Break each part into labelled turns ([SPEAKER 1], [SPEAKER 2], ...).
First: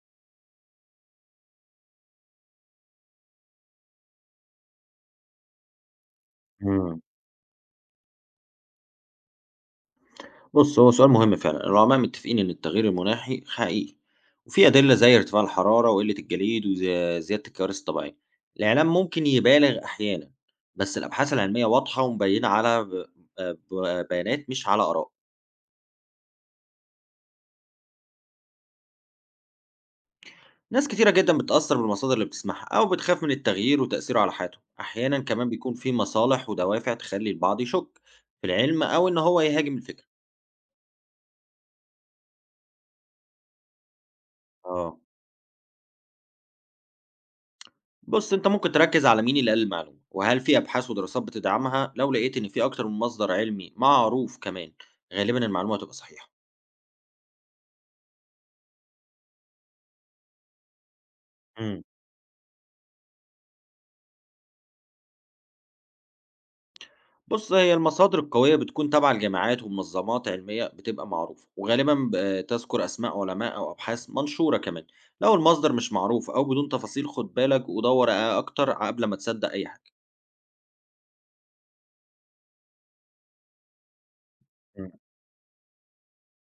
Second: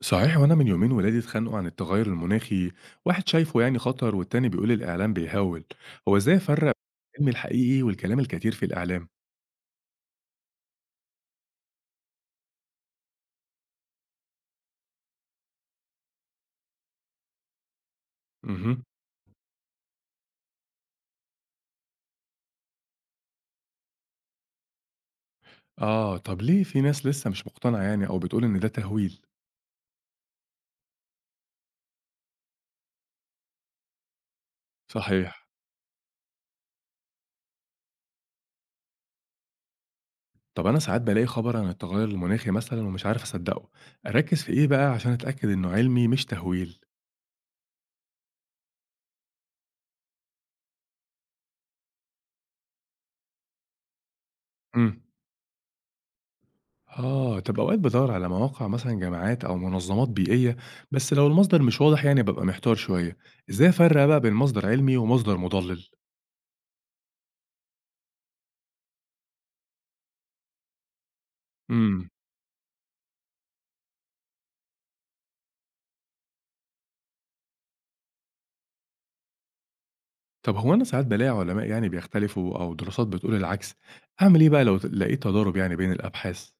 [SPEAKER 1] صحيح، وانا من يومين ولادي اتخانقوا عن التغير المناخي. واحد شايفه يعني خطر والتاني بيقول الاعلام بيهول. هو ازاي افرق
[SPEAKER 2] إمم.
[SPEAKER 1] العلم الحقيقي والكلام الكتير في الاعلام؟
[SPEAKER 2] بُص، هو سؤال مهم فعلًا. العلماء متّفقين إن التغيير المناخي حقيقي، وفي أدلة زي ارتفاع الحرارة وقلة الجليد وز زيادة الكوارث الطبيعية.
[SPEAKER 1] اها.
[SPEAKER 2] الإعلام ممكن يبالغ أحيانًا، بس الأبحاث العلمية واضحة ومبينة على ب ب بيانات مش على آراء.
[SPEAKER 1] اه، طب ليه في ناس لسه مش مقتنعه يعني او بتقول ان ده تهويل؟
[SPEAKER 2] ناس كتيرة جدًا بتتأثّر بالمصادر اللي بتسمعها أو بتخاف من التغيير وتأثيره على حياتهم. أحيانًا
[SPEAKER 1] صحيح.
[SPEAKER 2] كمان بيكون في مصالح ودوافع تخلّي البعض يشُك في العلم أو إن هو يهاجم الفكرة.
[SPEAKER 1] طب انا ساعات بلاقي خبر عن التغير المناخي مثلا ومش عارف اصدقه، اركز في ايه بقى
[SPEAKER 2] آه.
[SPEAKER 1] عشان اتاكد انه علمي مش تهويل؟
[SPEAKER 2] بص انت ممكن تركز على مين اللي قال المعلومة وهل في ابحاث ودراسات بتدعمها. لو لقيت ان في اكتر من مصدر علمي معروف كمان
[SPEAKER 1] امم.
[SPEAKER 2] غالبا المعلومة هتبقى صحيحة.
[SPEAKER 1] آه، طب أوقات بادوّر على مواقع مثلًا جامعات أو منظمات بيئية، بس لو المصدر مش
[SPEAKER 2] امم،
[SPEAKER 1] واضح يعني بابقى محتار شوية، إزاي أفرّق بقى بين مصدر علمي ومصدر مُضلِّل؟
[SPEAKER 2] بص هي المصادر القوية بتكون تابعة لجامعات ومنظمات علمية بتبقى معروفة،
[SPEAKER 1] إمم.
[SPEAKER 2] وغالبا تذكر اسماء علماء او ابحاث منشورة. كمان لو المصدر مش معروف او بدون تفاصيل، خد بالك ودور اكتر قبل ما تصدق اي حاجة.
[SPEAKER 1] طب هو أنا ساعات بالاقي علماء يعني بيختلفوا أو دراسات بتقول العكس، أعمل إيه بقى لو لقيت تضارب يعني بين الأبحاث؟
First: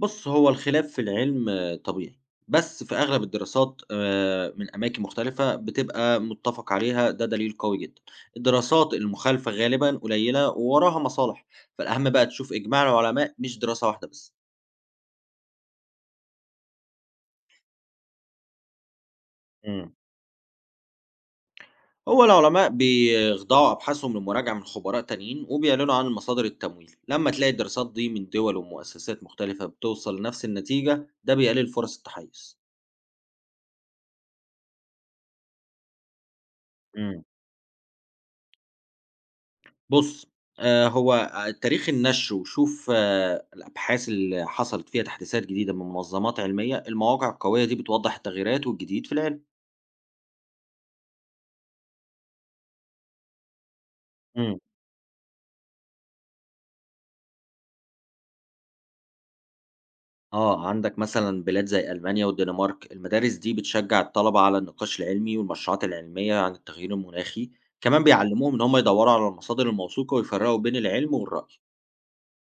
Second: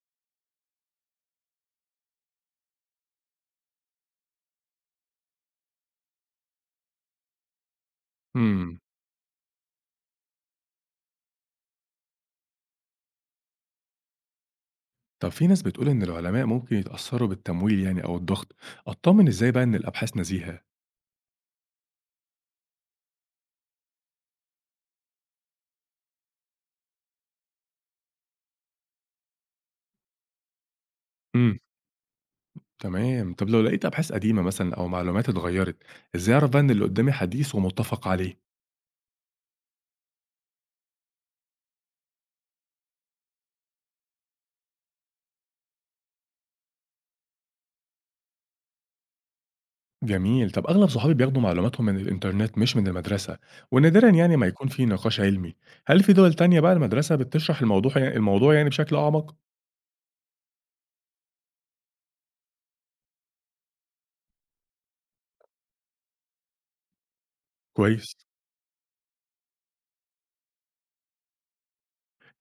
[SPEAKER 2] بُص، هو الخلاف في العلم طبيعي، بس في أغلب الدراسات من أماكن مختلفة بتبقى متّفق عليها، ده دليل قوي جدًا.
[SPEAKER 1] إمم.
[SPEAKER 2] الدراسات المخالفة غالبًا قليلة ووراها مصالح، فالأهم بقى تشوف إجماع العلماء مش دراسة واحدة بس.
[SPEAKER 1] طب في ناس بتقول إن العلماء ممكن يتأثّروا بالتمويل يعني أو الضغط، أتطمن إزاي بقى إن
[SPEAKER 2] إمم.
[SPEAKER 1] الأبحاث نزيهة؟
[SPEAKER 2] هو العلماء بيخضعوا أبحاثهم لمراجعة من خبراء تانيين وبيعلنوا عن مصادر التمويل. لمّا تلاقي الدراسات دي من دول ومؤسسات مختلفة بتوصل لنفس النتيجة، ده
[SPEAKER 1] إمم،
[SPEAKER 2] بيقلل فرص التحيُّز.
[SPEAKER 1] تمام، طب لو لقيت أبحاث قديمة مثلًا أو معلومات اتغيّرت، إزاي أعرف بقى إن اللي قدّامي
[SPEAKER 2] إمم.
[SPEAKER 1] حديث ومُتّفق عليه؟
[SPEAKER 2] بُص، هو تاريخ النشر، وشوف الأبحاث اللي حصلت فيها تحديثات جديدة من منظمات علمية. المواقع القوية دي بتوضّح التغييرات والجديد في العلم.
[SPEAKER 1] جميل. طب أغلب صحابي بياخدوا معلوماتهم من الإنترنت مش من المدرسة، ونادرا يعني ما
[SPEAKER 2] إمم.
[SPEAKER 1] يكون في نقاش علمي. هل في دول تانية بقى المدرسة بتشرح الموضوع يعني بشكل أعمق؟
[SPEAKER 2] آه، عندك مثلًا بلاد زي ألمانيا والدنمارك، المدارس دي بتشجّع الطلبة على النقاش العلمي والمشروعات العلمية عن التغيير المناخي، كمان
[SPEAKER 1] كويس.
[SPEAKER 2] بيعلّموهم إن هم يدوّروا على المصادر الموثوقة ويفرّقوا بين العلم والرأي.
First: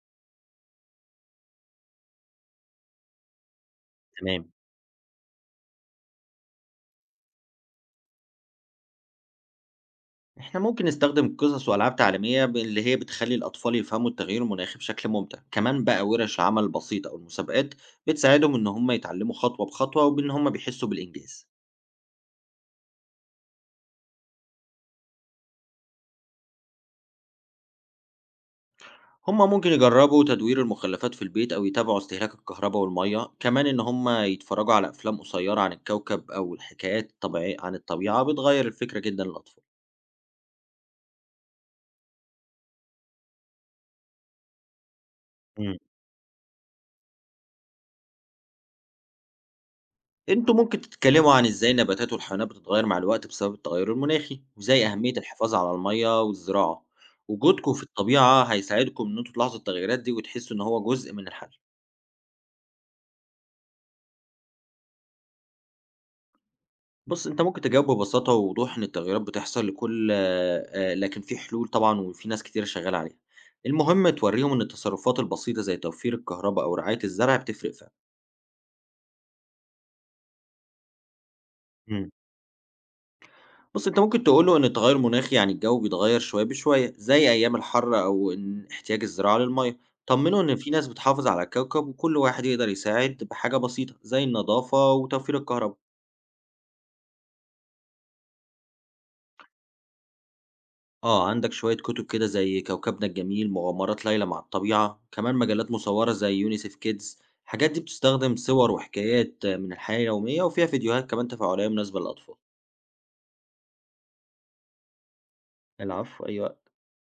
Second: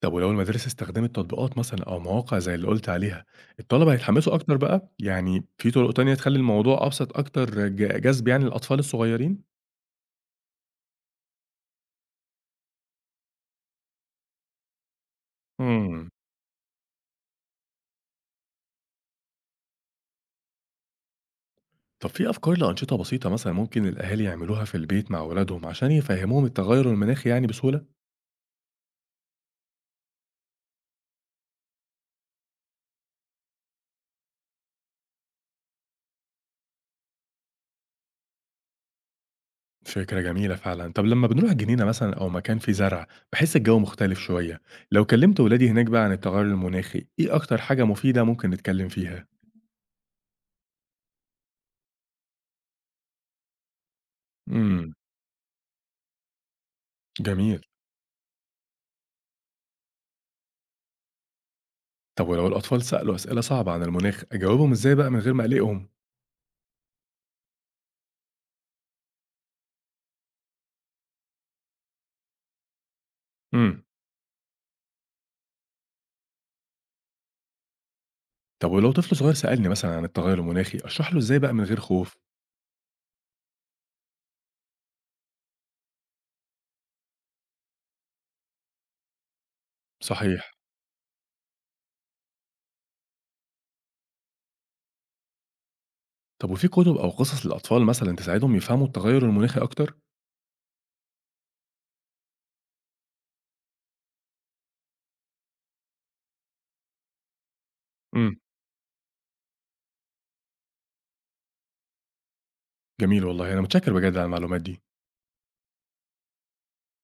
[SPEAKER 1] طب ولو المدرسة استخدمت تطبيقات مثلا أو مواقع زي اللي قلت عليها، الطلبة هيتحمسوا
[SPEAKER 2] تمام.
[SPEAKER 1] أكتر بقى؟ يعني في طرق تانية تخلي الموضوع أبسط أكتر جذب يعني الأطفال الصغيرين؟
[SPEAKER 2] إحنا ممكن نستخدم قصص وألعاب تعليمية اللي هي بتخلي الأطفال يفهموا التغيير المناخي بشكل ممتع، كمان بقى
[SPEAKER 1] مم.
[SPEAKER 2] ورش عمل بسيطة أو المسابقات بتساعدهم إن هم يتعلموا خطوة بخطوة وبإن هم بيحسوا بالإنجاز.
[SPEAKER 1] طب في أفكار لأنشطة بسيطة مثلا ممكن الأهالي يعملوها في البيت مع أولادهم عشان يفهموهم التغير المناخي يعني بسهولة؟
[SPEAKER 2] هم ممكن يجربوا تدوير المخلفات في البيت أو يتابعوا استهلاك الكهرباء والمية، كمان إن هم يتفرجوا على أفلام قصيرة عن الكوكب أو الحكايات الطبيعية. عن الطبيعة بتغير الفكرة جدا للأطفال.
[SPEAKER 1] فكرة جميلة فعلًا. طب لمّا بنروح جنينة مثلًا أو مكان فيه زرع، باحس الجو مختلف شوية. لو كلمت ولادي هناك بقى عن التغير المناخي، إيه أكتر حاجة مفيدة ممكن نتكلم فيها؟
[SPEAKER 2] انتوا ممكن تتكلموا عن ازاي النباتات والحيوانات بتتغير مع الوقت بسبب التغير المناخي، وزي
[SPEAKER 1] إمم،
[SPEAKER 2] اهمية الحفاظ على المية والزراعة.
[SPEAKER 1] جميل.
[SPEAKER 2] وجودكم في الطبيعة هيساعدكم ان انتوا تلاحظوا التغيرات دي وتحسوا ان هو جزء من الحل.
[SPEAKER 1] طب ولو الأطفال سألوا أسئلة صعبة عن المناخ، أجاوبهم إزاي بقى من غير ما أقلقهم؟
[SPEAKER 2] بص انت ممكن تجاوب ببساطة ووضوح ان التغيرات بتحصل لكل لكن في حلول طبعا وفي ناس كتير شغالة عليها.
[SPEAKER 1] إمم.
[SPEAKER 2] المهم توريهم ان التصرفات البسيطة زي توفير الكهرباء او رعاية الزرع بتفرق فعلا.
[SPEAKER 1] طب ولو طفل صغير سألني مثلًا عن التغير المناخي، أشرح له إزاي بقى من غير
[SPEAKER 2] مم.
[SPEAKER 1] خوف؟
[SPEAKER 2] بُص، أنت ممكن تقول له إن التغير المناخي يعني الجو بيتغير شوية بشوية، زي أيام الحر أو إن احتياج الزراعة للمَيّة. طمّنه
[SPEAKER 1] صحيح.
[SPEAKER 2] إن في ناس بتحافظ على الكوكب وكل واحد يقدر يساعد بحاجة بسيطة، زي النضافة وتوفير الكهربا.
[SPEAKER 1] طب وفي كتب أو قصص للأطفال مثلًا تساعدهم يفهموا التغير المناخي أكتر؟
[SPEAKER 2] آه، عندك شوية كتب كده زي كوكبنا الجميل، مغامرات ليلى مع الطبيعة، كمان مجلات مصورة زي يونيسيف كيدز. الحاجات دي بتستخدم
[SPEAKER 1] إمم،
[SPEAKER 2] صور وحكايات من الحياة اليومية، وفيها فيديوهات كمان تفاعلية مناسبة للأطفال.
[SPEAKER 1] جميل والله. أنا متشكر بجد على المعلومات دي.
[SPEAKER 2] العفو، أي وقت.